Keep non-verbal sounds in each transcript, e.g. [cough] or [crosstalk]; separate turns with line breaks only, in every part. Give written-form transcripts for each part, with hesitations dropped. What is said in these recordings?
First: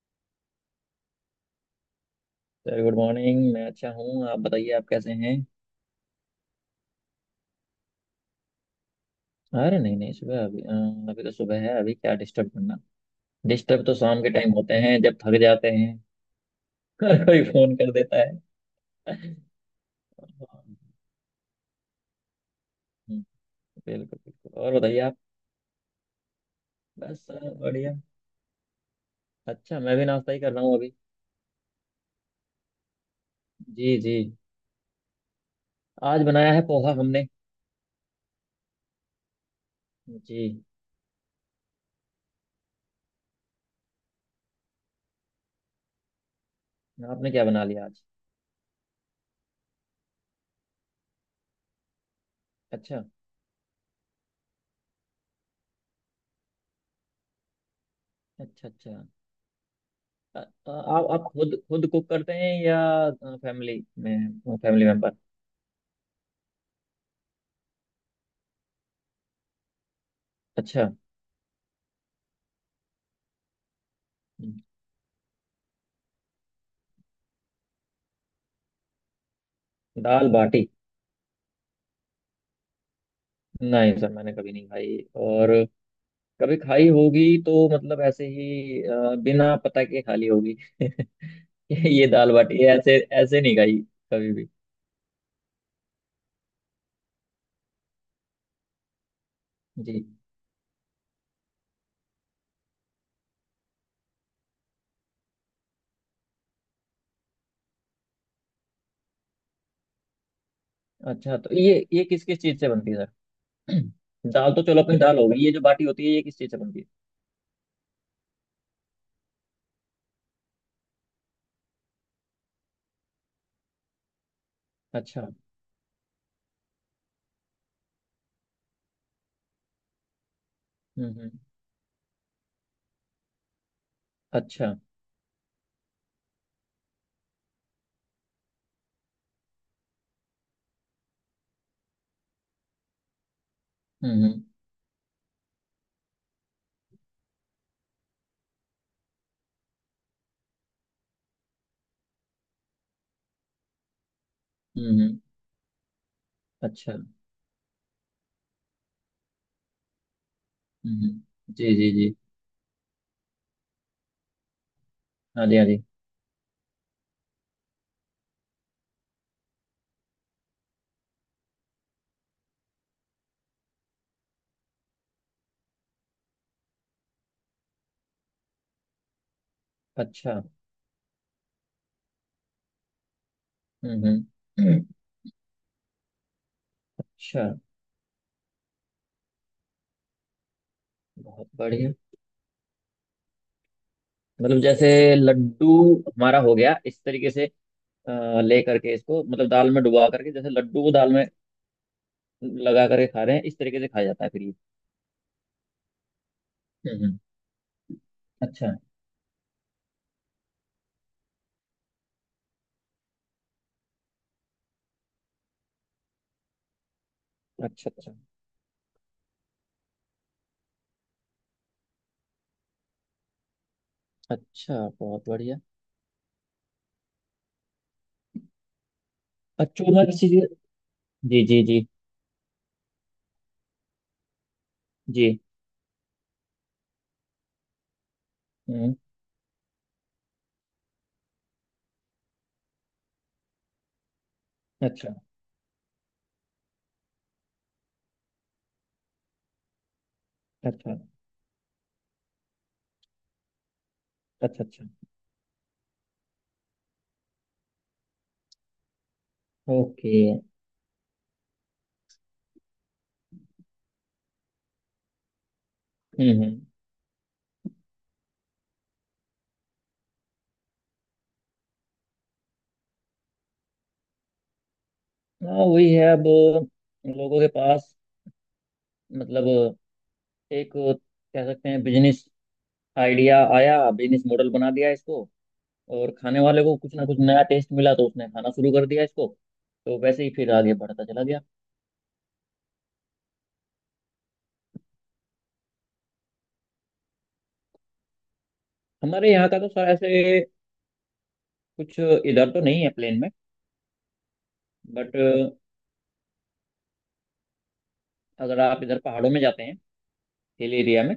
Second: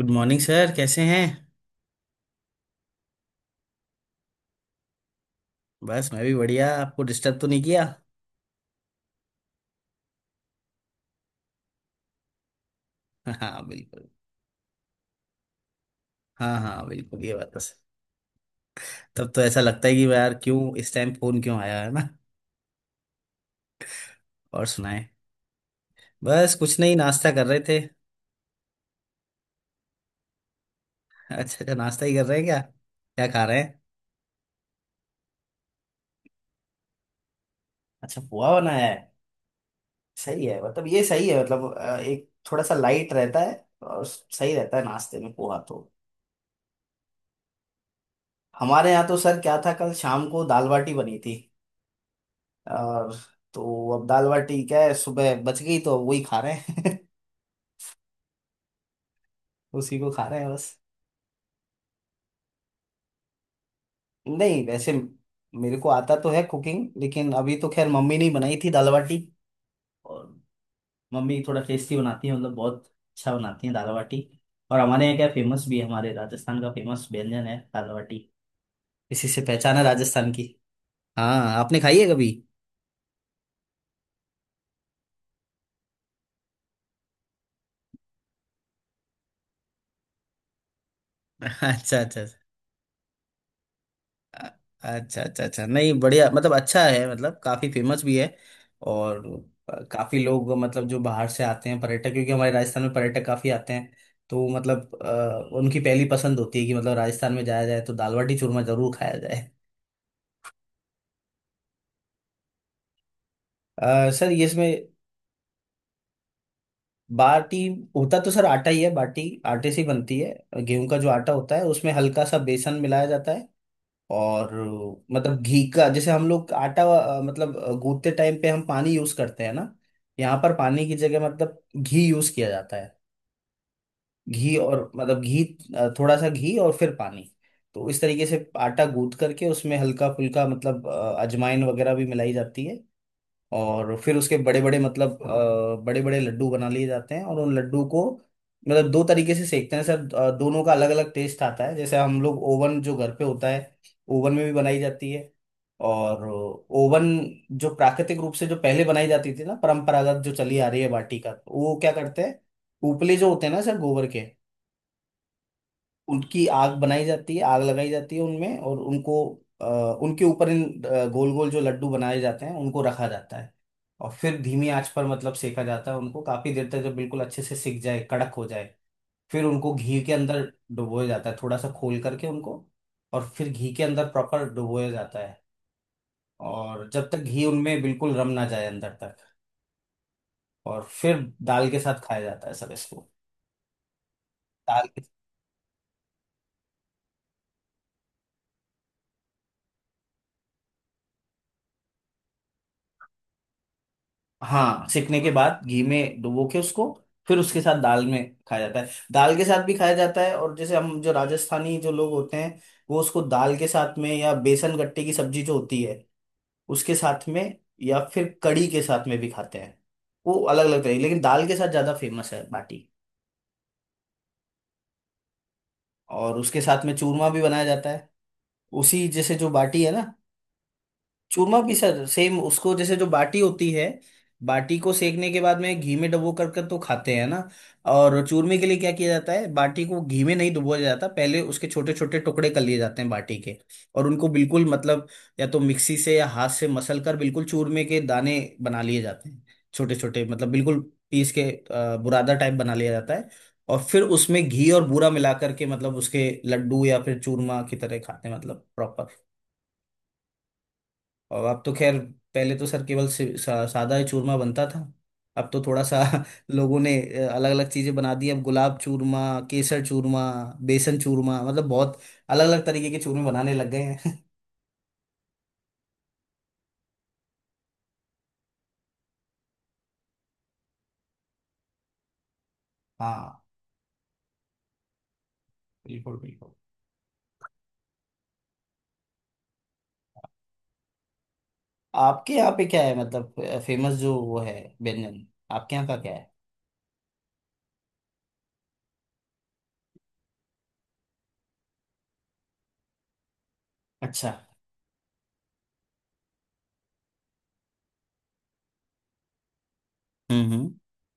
Good morning sir, कैसे हैं।
Sir good morning. मैं अच्छा हूँ। आप बताइए, आप कैसे हैं?
बस मैं भी बढ़िया, आपको डिस्टर्ब तो नहीं किया।
अरे नहीं नहीं, सुबह अभी अभी तो सुबह है। अभी क्या डिस्टर्ब करना।
[laughs] हाँ
डिस्टर्ब तो
बिल्कुल।
शाम के टाइम होते हैं जब थक जाते हैं
हाँ हाँ
[laughs]
बिल्कुल,
और
ये
कोई
बात तो
फोन
सर।
कर देता है।
तब तो ऐसा लगता है कि यार क्यों
हम्म,
इस टाइम फोन क्यों आया है ना।
बिल्कुल बिल्कुल।
और
और बताइए
सुनाए,
आप।
बस कुछ नहीं,
बस
नाश्ता कर
सर
रहे थे। [laughs]
बढ़िया। अच्छा मैं भी नाश्ता ही कर रहा हूँ अभी।
अच्छा अच्छा, नाश्ता ही कर रहे हैं क्या, क्या खा रहे हैं।
जी जी। आज बनाया है पोहा हमने।
अच्छा, पोहा बनाया है। सही है,
जी।
मतलब ये सही है मतलब, एक थोड़ा सा लाइट रहता है और सही रहता है नाश्ते में पोहा तो।
आपने क्या बना लिया आज?
हमारे यहाँ तो सर क्या था, कल शाम को दाल बाटी बनी थी
अच्छा
और तो अब दाल बाटी क्या है, सुबह बच गई तो वही खा रहे हैं।
अच्छा अच्छा।
[laughs] उसी को खा रहे
अ-
हैं बस।
आप खुद खुद कुक करते हैं या फैमिली में,
नहीं
फैमिली
वैसे
मेंबर?
मेरे को आता तो है कुकिंग, लेकिन अभी तो खैर मम्मी ने ही बनाई थी दाल बाटी। और
अच्छा।
मम्मी थोड़ा टेस्टी बनाती है, मतलब बहुत अच्छा बनाती है दाल बाटी।
हम्म।
और हमारे यहाँ क्या फेमस भी है, हमारे राजस्थान का फेमस व्यंजन है दाल बाटी, इसी से पहचान है
दाल
राजस्थान की।
बाटी?
हाँ, आपने खाई है कभी।
नहीं सर, मैंने कभी नहीं खाई। और कभी खाई होगी तो मतलब ऐसे ही बिना पता के खाली होगी।
[laughs] अच्छा
[laughs] ये
अच्छा।
दाल बाटी ये ऐसे ऐसे नहीं खाई कभी भी।
अ- अच्छा अच्छा अच्छा, नहीं बढ़िया, मतलब अच्छा है मतलब काफी फेमस भी है और
जी।
काफी लोग, मतलब जो बाहर से आते हैं पर्यटक, क्योंकि हमारे राजस्थान में पर्यटक काफी आते हैं, तो मतलब उनकी पहली पसंद होती है कि मतलब राजस्थान में जाया जाए तो दाल बाटी चूरमा जरूर खाया जाए।
अच्छा तो ये किस किस चीज से बनती है सर? [clears throat]
सर ये
दाल तो चलो
इसमें
अपनी दाल होगी, ये जो बाटी होती है ये किस चीज से बनती है?
बाटी होता तो सर आटा ही है, बाटी आटे से ही बनती है। गेहूं का जो आटा होता है उसमें हल्का सा बेसन मिलाया जाता है, और
अच्छा।
मतलब घी का, जैसे हम लोग आटा मतलब गूंथते टाइम पे हम पानी यूज करते हैं ना, यहाँ पर पानी की जगह
हम्म।
मतलब घी यूज किया जाता है। घी,
अच्छा
और मतलब घी थोड़ा सा घी और फिर पानी। तो इस तरीके से आटा गूंथ करके उसमें हल्का फुल्का मतलब अजवाइन वगैरह भी मिलाई जाती है। और फिर उसके
हम्म।
बड़े बड़े मतलब बड़े बड़े लड्डू बना लिए जाते हैं, और उन लड्डू को मतलब दो तरीके से सेकते हैं सर। दोनों का अलग अलग टेस्ट आता है। जैसे हम लोग ओवन जो घर पे होता है, ओवन में भी बनाई जाती
हम्म।
है। और
अच्छा।
ओवन जो प्राकृतिक रूप से जो पहले बनाई जाती थी ना, परंपरागत जो चली आ रही है बाटी
हम्म,
का, वो
जी जी
क्या
जी।
करते हैं, उपले जो होते हैं ना सर गोबर के,
हाँ जी, हाँ जी।
उनकी आग बनाई जाती है, आग लगाई जाती है उनमें, और उनको अ, उनके ऊपर इन गोल गोल जो लड्डू बनाए जाते हैं उनको रखा जाता है, और फिर धीमी आंच पर मतलब सेका जाता है उनको काफी देर तक, जब बिल्कुल अच्छे से सिक जाए, कड़क हो जाए, फिर उनको घी के
अच्छा।
अंदर डुबोया जाता है, थोड़ा सा खोल करके उनको, और फिर घी के अंदर प्रॉपर
हम्म।
डुबोया
[clears throat]
जाता है, और जब तक घी
अच्छा,
उनमें बिल्कुल रम ना जाए अंदर तक, और फिर
बहुत
दाल के
बढ़िया।
साथ खाया जाता है सर इसको।
मतलब
दाल,
जैसे लड्डू हमारा हो गया इस तरीके से। ले करके इसको, मतलब दाल में डुबा करके, जैसे लड्डू को दाल में लगा करके खा रहे हैं, इस तरीके से खाया जाता है फिर ये।
हाँ, सिकने के बाद घी में डुबो के उसको
हम्म।
फिर उसके साथ दाल में खाया
अच्छा
जाता है, दाल के साथ भी खाया जाता है। और जैसे हम जो राजस्थानी जो लोग होते हैं, वो उसको दाल के साथ में या बेसन गट्टे की सब्जी जो होती है उसके साथ में
अच्छा
या
अच्छा।
फिर कड़ी के साथ में भी खाते हैं। वो अलग अलग तरह, लेकिन दाल के साथ ज्यादा फेमस है बाटी।
अच्छा बहुत बढ़िया।
और उसके साथ में चूरमा भी बनाया जाता है, उसी जैसे जो
और
बाटी है
चूरमा
ना।
किसी चीज? जी
चूरमा
जी जी।
पिसा, सेम उसको, जैसे जो बाटी होती है, बाटी को सेकने
जी।
के बाद में घी में डुबो कर कर तो खाते हैं ना, और चूरमे के लिए क्या
हम्म।
किया जाता है, बाटी को घी में नहीं डुबोया जाता, पहले उसके छोटे छोटे टुकड़े कर लिए जाते हैं बाटी के, और उनको बिल्कुल मतलब,
अच्छा
या तो मिक्सी से या हाथ से मसल कर बिल्कुल चूरमे के दाने बना लिए जाते हैं, छोटे छोटे मतलब बिल्कुल
अच्छा
पीस के, बुरादा टाइप बना लिया जाता है। और फिर उसमें
अच्छा।
घी
अच्छा
और बूरा मिला करके मतलब उसके लड्डू या फिर चूरमा की तरह खाते हैं मतलब।
ओके।
और अब तो खैर, पहले तो सर केवल सादा ही चूरमा बनता था, अब तो थोड़ा सा [laughs]
हम्म।
लोगों ने अलग अलग चीजें बना दी। अब गुलाब चूरमा, केसर चूरमा, बेसन चूरमा, मतलब बहुत अलग अलग तरीके के चूरमे बनाने लग गए हैं।
हाँ वही है अब लोगों के पास। मतलब एक, कह सकते हैं, बिजनेस
[laughs]
आइडिया
हाँ
आया, बिजनेस मॉडल बना दिया इसको। और
बिल्कुल
खाने
बिल्कुल।
वाले को कुछ ना कुछ नया टेस्ट मिला तो उसने खाना शुरू कर दिया इसको। तो वैसे ही फिर आगे बढ़ता चला गया।
आपके यहाँ पे क्या है मतलब फेमस जो वो है व्यंजन, आपके यहाँ का क्या है।
हमारे यहाँ का तो सर ऐसे कुछ इधर तो नहीं है प्लेन में।
अच्छा।
बट अगर आप इधर पहाड़ों में जाते हैं,
हम्म।
हिल एरिया में,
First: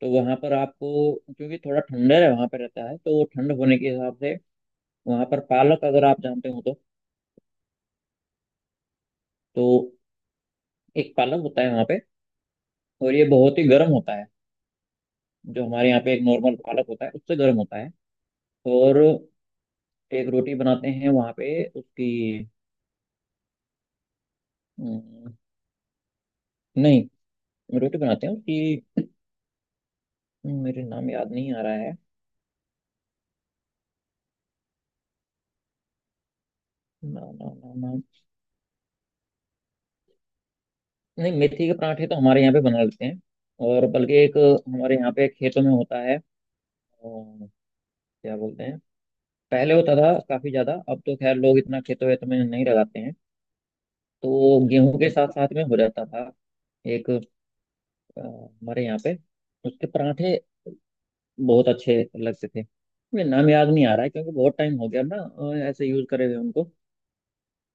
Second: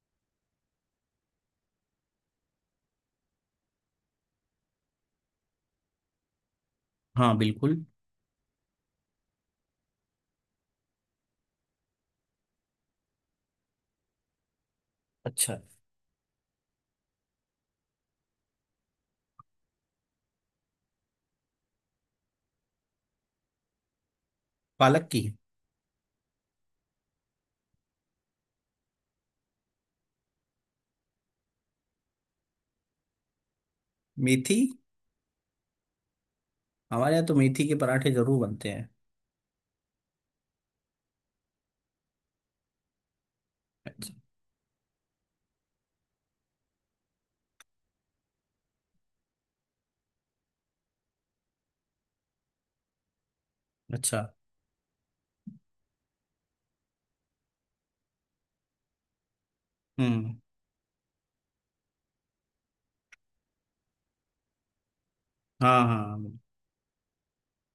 तो वहाँ पर आपको, क्योंकि थोड़ा ठंडर है वहाँ पर रहता है, तो वो ठंड होने के हिसाब से वहाँ पर पालक, अगर आप जानते हो तो।
हाँ बिल्कुल।
तो एक पालक होता है वहाँ पे, और ये बहुत ही गर्म होता है।
अच्छा।
जो हमारे यहाँ पे एक नॉर्मल पालक होता है उससे गर्म होता है। और एक रोटी बनाते हैं वहाँ पे उसकी।
पालक की।
नहीं, रोटी बनाते हैं कि, मेरे नाम याद नहीं आ रहा है।
मेथी, हमारे
ना
यहाँ तो
ना
मेथी
ना
के
ना,
पराठे जरूर बनते हैं।
नहीं मेथी के पराठे तो हमारे यहाँ पे बना लेते हैं। और बल्कि
अच्छा
एक हमारे यहाँ पे खेतों में होता है। अ, क्या बोलते हैं? पहले होता था काफी ज्यादा, अब तो खैर लोग इतना खेतों वेतों में नहीं लगाते हैं।
अच्छा।
तो गेहूं के साथ साथ में हो जाता था एक, हमारे यहाँ पे। उसके पराठे
हम्म।
बहुत अच्छे लगते थे। मुझे नाम याद नहीं आ रहा है, क्योंकि बहुत टाइम हो गया ना
हाँ
ऐसे
हाँ
यूज करे हुए
हाँ,
उनको।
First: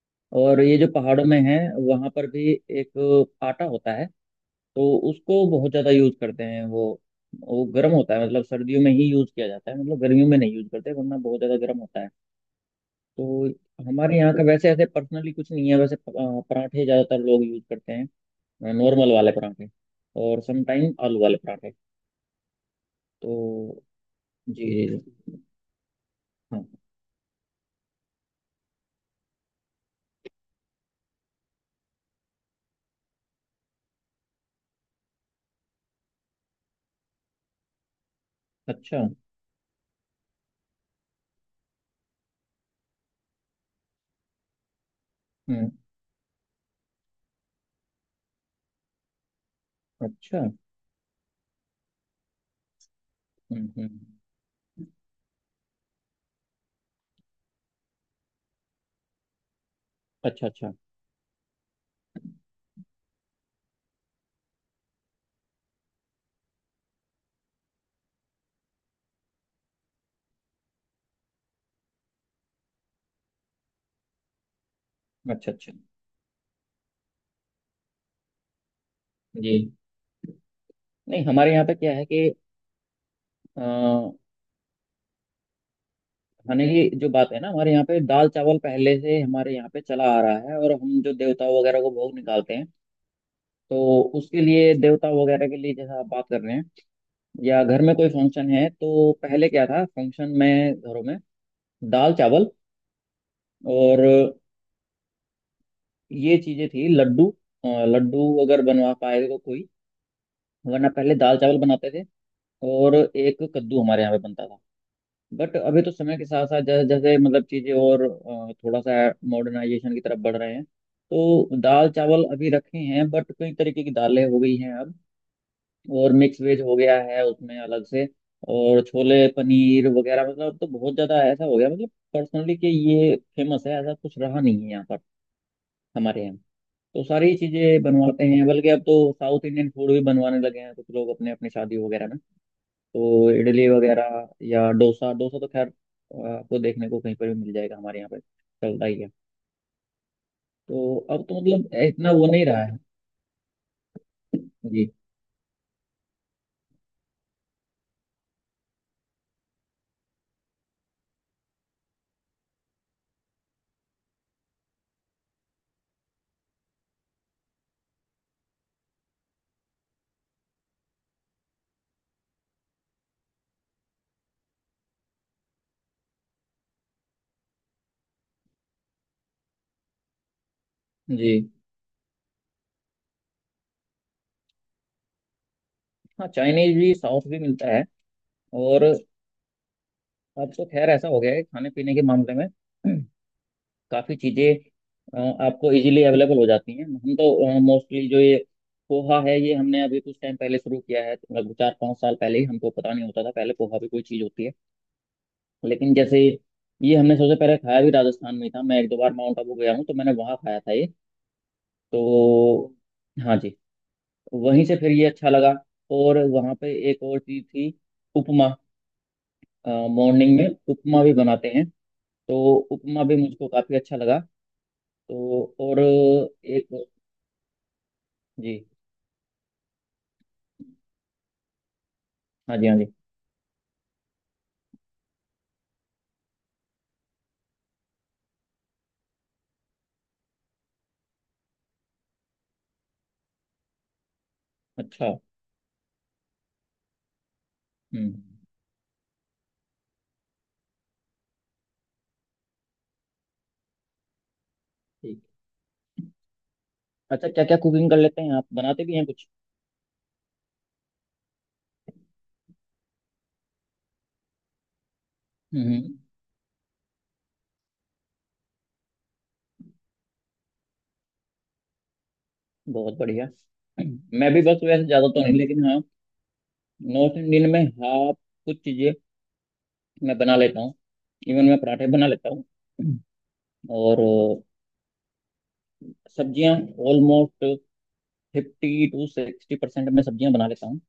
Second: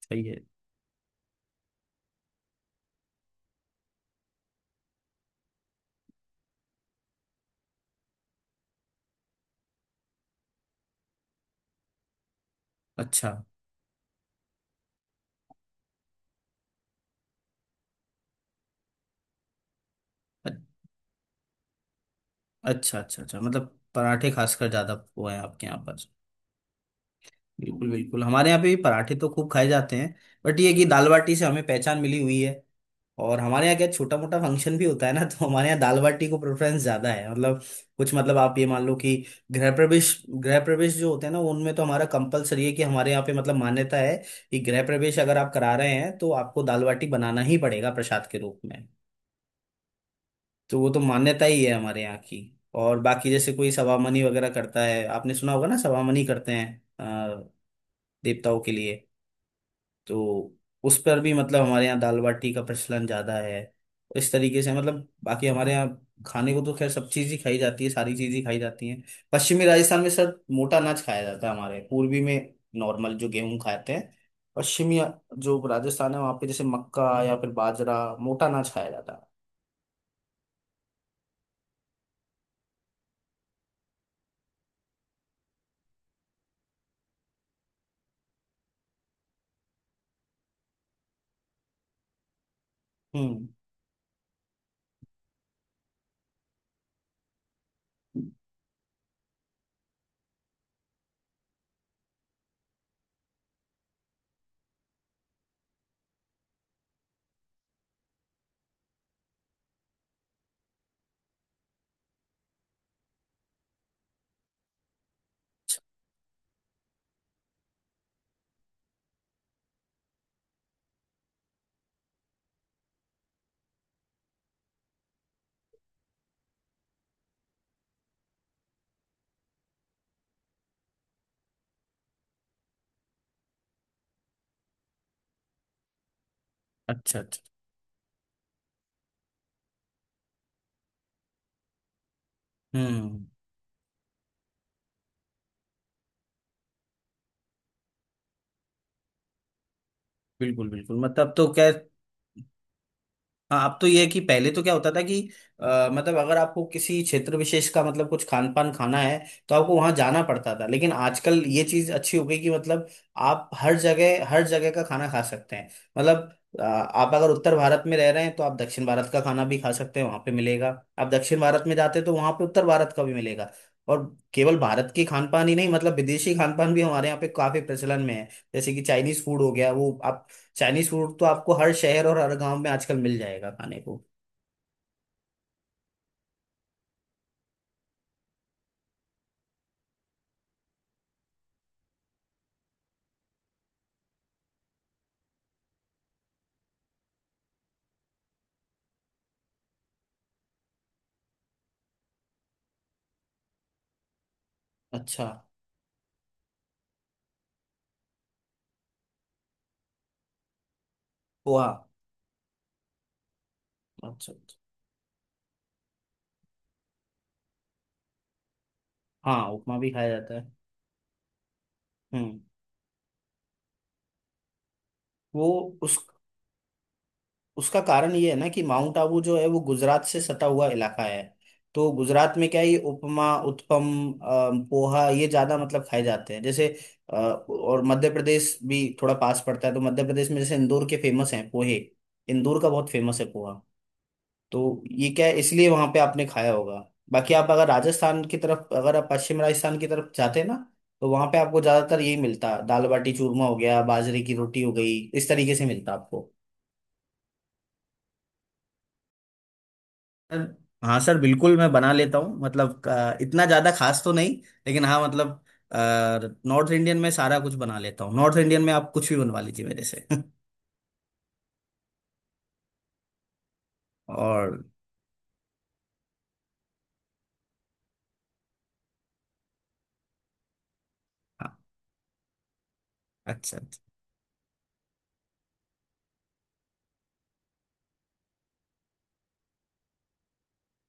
सही है।
और ये जो पहाड़ों में है वहां पर भी एक आटा होता है, तो उसको बहुत ज्यादा यूज करते हैं वो। वो गर्म होता है, मतलब सर्दियों में ही यूज किया जाता है, मतलब गर्मियों में नहीं यूज करते वरना बहुत ज्यादा गर्म होता है।
अच्छा।
तो हमारे यहाँ का वैसे ऐसे पर्सनली कुछ नहीं है। पराठे ज्यादातर लोग यूज करते हैं, नॉर्मल वाले पराठे, और
अ-
समटाइम आलू वाले पराठे।
अच्छा अच्छा
तो
अच्छा, मतलब पराठे
जी
खासकर ज्यादा
जी
वो है
जी।
आपके यहाँ पर।
हाँ।
बिल्कुल बिल्कुल, हमारे यहाँ पे भी पराठे तो खूब खाए जाते हैं, बट ये है कि दाल बाटी से हमें पहचान मिली हुई है, और हमारे यहाँ क्या छोटा मोटा फंक्शन भी होता है ना, तो हमारे यहाँ दाल बाटी को प्रेफरेंस ज्यादा है। मतलब कुछ मतलब आप ये मान लो
अच्छा।
कि गृह प्रवेश, गृह प्रवेश जो होते हैं ना, उनमें तो हमारा कंपलसरी है कि हमारे यहाँ पे मतलब मान्यता है कि गृह प्रवेश अगर आप
हम्म।
करा रहे हैं तो आपको दाल बाटी बनाना ही पड़ेगा प्रसाद के रूप में।
अच्छा
तो वो तो मान्यता ही है हमारे यहाँ की। और बाकी जैसे कोई
हम्म।
सवामनी वगैरह करता है, आपने सुना होगा ना, सवामनी करते हैं देवताओं के लिए,
अच्छा
तो
अच्छा
उस पर भी मतलब हमारे यहाँ दाल बाटी का प्रचलन ज्यादा है। इस तरीके से मतलब, बाकी हमारे यहाँ खाने को तो खैर सब चीज ही खाई जाती है, सारी चीज ही खाई जाती है। पश्चिमी राजस्थान में सर मोटा अनाज खाया जाता है, हमारे पूर्वी में नॉर्मल जो गेहूं खाते हैं। पश्चिमी
अच्छा
जो
अच्छा।
राजस्थान है वहाँ पे जैसे मक्का या फिर बाजरा मोटा अनाज खाया जाता है।
जी नहीं, हमारे यहाँ पे क्या है कि अ, खाने की जो बात है ना, हमारे यहाँ पे दाल चावल पहले से हमारे यहाँ पे चला आ रहा है। और हम जो देवता वगैरह को भोग निकालते हैं,
हम्म।
तो उसके लिए, देवता वगैरह के लिए, जैसा आप बात कर रहे हैं, या घर में कोई फंक्शन है, तो पहले क्या था, फंक्शन में घरों में दाल चावल और ये चीजें थी। लड्डू, लड्डू अगर बनवा पाए तो कोई, वरना पहले दाल चावल बनाते थे। और एक कद्दू हमारे यहाँ पे बनता था। बट अभी तो समय के साथ साथ जैसे जैसे मतलब चीजें और, थोड़ा सा मॉडर्नाइजेशन की तरफ बढ़ रहे हैं, तो दाल चावल अभी रखे हैं बट कई तरीके की दालें हो गई हैं अब। और मिक्स वेज हो गया है उसमें अलग से। और छोले पनीर वगैरह, मतलब तो बहुत ज्यादा ऐसा हो गया, मतलब पर्सनली कि ये फेमस है ऐसा कुछ रहा नहीं है यहाँ पर हमारे यहाँ। तो
अच्छा अच्छा।
सारी चीजें बनवाते हैं, बल्कि अब तो साउथ इंडियन फूड भी बनवाने लगे हैं कुछ लोग अपने अपने शादी वगैरह में।
हम्म।
तो इडली वगैरह या डोसा, डोसा तो खैर आपको देखने को कहीं पर भी मिल जाएगा, हमारे यहाँ पे चलता ही है।
बिल्कुल
तो
बिल्कुल
अब
मतलब,
तो
तो क्या,
मतलब इतना वो नहीं रहा है।
हाँ अब तो ये है कि पहले तो क्या होता
जी
था कि मतलब अगर आपको किसी क्षेत्र विशेष का मतलब कुछ खान पान खाना है तो आपको वहां जाना पड़ता था, लेकिन आजकल ये चीज अच्छी हो गई कि मतलब आप हर जगह का खाना खा सकते हैं। मतलब आप अगर उत्तर भारत में रह रहे हैं तो आप दक्षिण भारत का खाना भी खा सकते हैं, वहां पे मिलेगा। आप दक्षिण भारत में जाते हैं तो वहां पे उत्तर भारत का भी मिलेगा। और केवल भारत के खान पान ही नहीं, मतलब विदेशी खान पान भी हमारे यहाँ पे काफी प्रचलन में है। जैसे कि चाइनीज फूड हो गया वो आप, चाइनीज फूड तो
जी।
आपको हर शहर और हर गांव में आजकल मिल जाएगा खाने को।
हाँ, चाइनीज भी साउथ भी मिलता है। और अब तो खैर ऐसा हो गया है खाने पीने के मामले में। [clears throat] काफ़ी चीज़ें आपको इजीली अवेलेबल हो जाती हैं। हम तो मोस्टली, जो ये पोहा है, ये हमने अभी कुछ टाइम पहले शुरू किया है, लगभग 4-5 साल पहले ही। हमको पता नहीं होता था पहले पोहा भी कोई चीज़ होती है।
अच्छा।
लेकिन जैसे, ये हमने सबसे पहले खाया भी राजस्थान में ही था। मैं 1-2 बार माउंट आबू गया हूँ तो मैंने वहाँ खाया था ये।
पोहा।
तो हाँ जी।
अच्छा अच्छा।
वहीं से फिर ये अच्छा लगा। और वहाँ पे एक और चीज़ थी, उपमा।
हाँ उपमा भी खाया जाता
मॉर्निंग
है।
में उपमा भी बनाते हैं।
हम्म।
तो उपमा भी मुझको काफ़ी अच्छा लगा। तो
वो
और
उस
एक।
उसका कारण ये है ना कि
जी
माउंट आबू जो है वो गुजरात से सटा हुआ इलाका है, तो गुजरात में
हाँ
क्या है
जी,
ये
हाँ जी।
उपमा उत्पम पोहा ये ज्यादा मतलब खाए जाते हैं। जैसे और मध्य प्रदेश भी थोड़ा पास पड़ता है, तो मध्य प्रदेश में जैसे इंदौर के फेमस हैं पोहे, इंदौर का बहुत फेमस है पोहा, तो ये
अच्छा।
क्या है इसलिए वहां पे आपने खाया होगा। बाकी आप अगर राजस्थान की
हम्म।
तरफ, अगर आप पश्चिम राजस्थान की तरफ जाते हैं ना, तो वहां पे आपको ज्यादातर यही मिलता है, दाल बाटी चूरमा हो गया, बाजरे की रोटी हो गई,
ठीक।
इस तरीके से मिलता आपको।
अच्छा, क्या क्या कुकिंग कर लेते हैं आप? बनाते भी हैं कुछ?
सर, हाँ सर बिल्कुल मैं बना लेता हूँ, मतलब इतना ज्यादा खास तो नहीं, लेकिन हाँ मतलब
हम्म।
नॉर्थ इंडियन में सारा कुछ बना लेता हूँ, नॉर्थ इंडियन में आप कुछ भी बनवा लीजिए मेरे से। [laughs]
बहुत बढ़िया। मैं भी बस
और
वैसे ज़्यादा तो नहीं, लेकिन हाँ नॉर्थ इंडियन में हाँ कुछ चीजें मैं बना लेता हूँ। इवन मैं
हाँ।
पराठे बना लेता हूँ।
अच्छा अच्छा,
और सब्जियाँ, ऑलमोस्ट 50 to 60% मैं सब्जियाँ बना लेता हूँ।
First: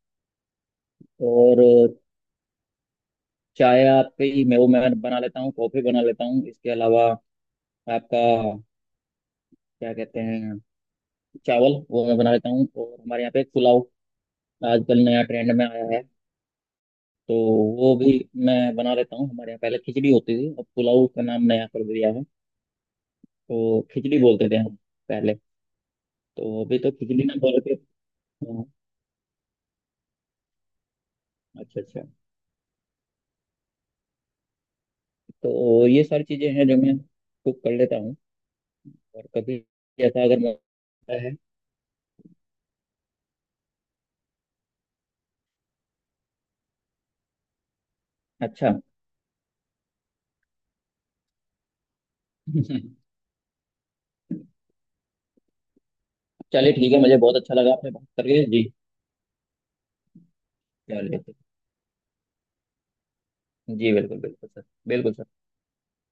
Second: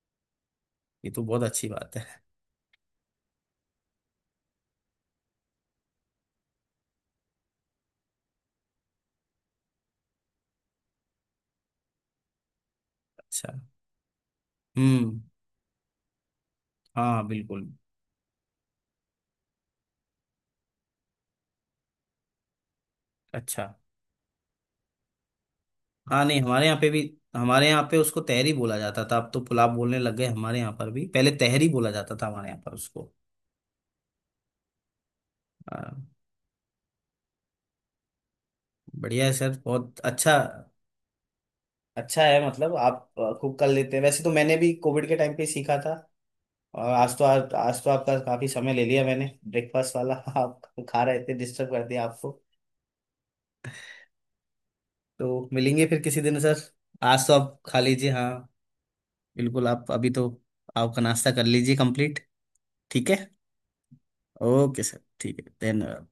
ये तो बहुत
और
अच्छी बात है।
चाय आपकी, मैं वो मैं बना लेता हूँ, कॉफ़ी बना लेता हूँ, इसके अलावा आपका क्या कहते हैं, चावल, वो मैं बना लेता हूँ। और हमारे यहाँ पे
अच्छा।
पुलाव आजकल
हम्म।
नया ट्रेंड में आया है,
हाँ
तो
बिल्कुल।
वो भी मैं बना लेता हूँ। हमारे यहाँ पहले खिचड़ी होती थी, अब पुलाव का नाम नया कर दिया है।
अच्छा।
तो खिचड़ी बोलते थे हम पहले।
हाँ नहीं
तो
हमारे यहाँ
अभी
पे
तो
भी,
खिचड़ी ना बोल
हमारे
के,
यहाँ पे उसको तहरी
हाँ।
बोला जाता था, अब तो पुलाव बोलने लग गए हमारे यहाँ पर भी, पहले तहरी
अच्छा
बोला
अच्छा।
जाता था हमारे यहाँ पर उसको। आ,
तो ये सारी चीजें हैं जो मैं कुक कर लेता हूँ।
बढ़िया
और
है
कभी
सर, बहुत
ऐसा
अच्छा,
अगर मौका है।
अच्छा है मतलब आप कुक कर लेते हैं। वैसे तो मैंने भी कोविड के टाइम पे ही सीखा था। और आज तो आज तो आपका काफी
अच्छा।
समय
[laughs]
ले लिया मैंने, ब्रेकफास्ट वाला [laughs] आप खा रहे थे, डिस्टर्ब कर दिया आपको। तो मिलेंगे फिर किसी दिन सर।
चलिए ठीक है, मुझे
आज तो
बहुत अच्छा
आप
लगा
खा
आपने बात
लीजिए, हाँ
करके जी।
बिल्कुल, आप अभी तो आपका
चलिए।
नाश्ता कर लीजिए कंप्लीट। ठीक है।
जी बिल्कुल बिल्कुल सर,
ओके सर,
बिल्कुल सर।
ठीक है, धन्यवाद।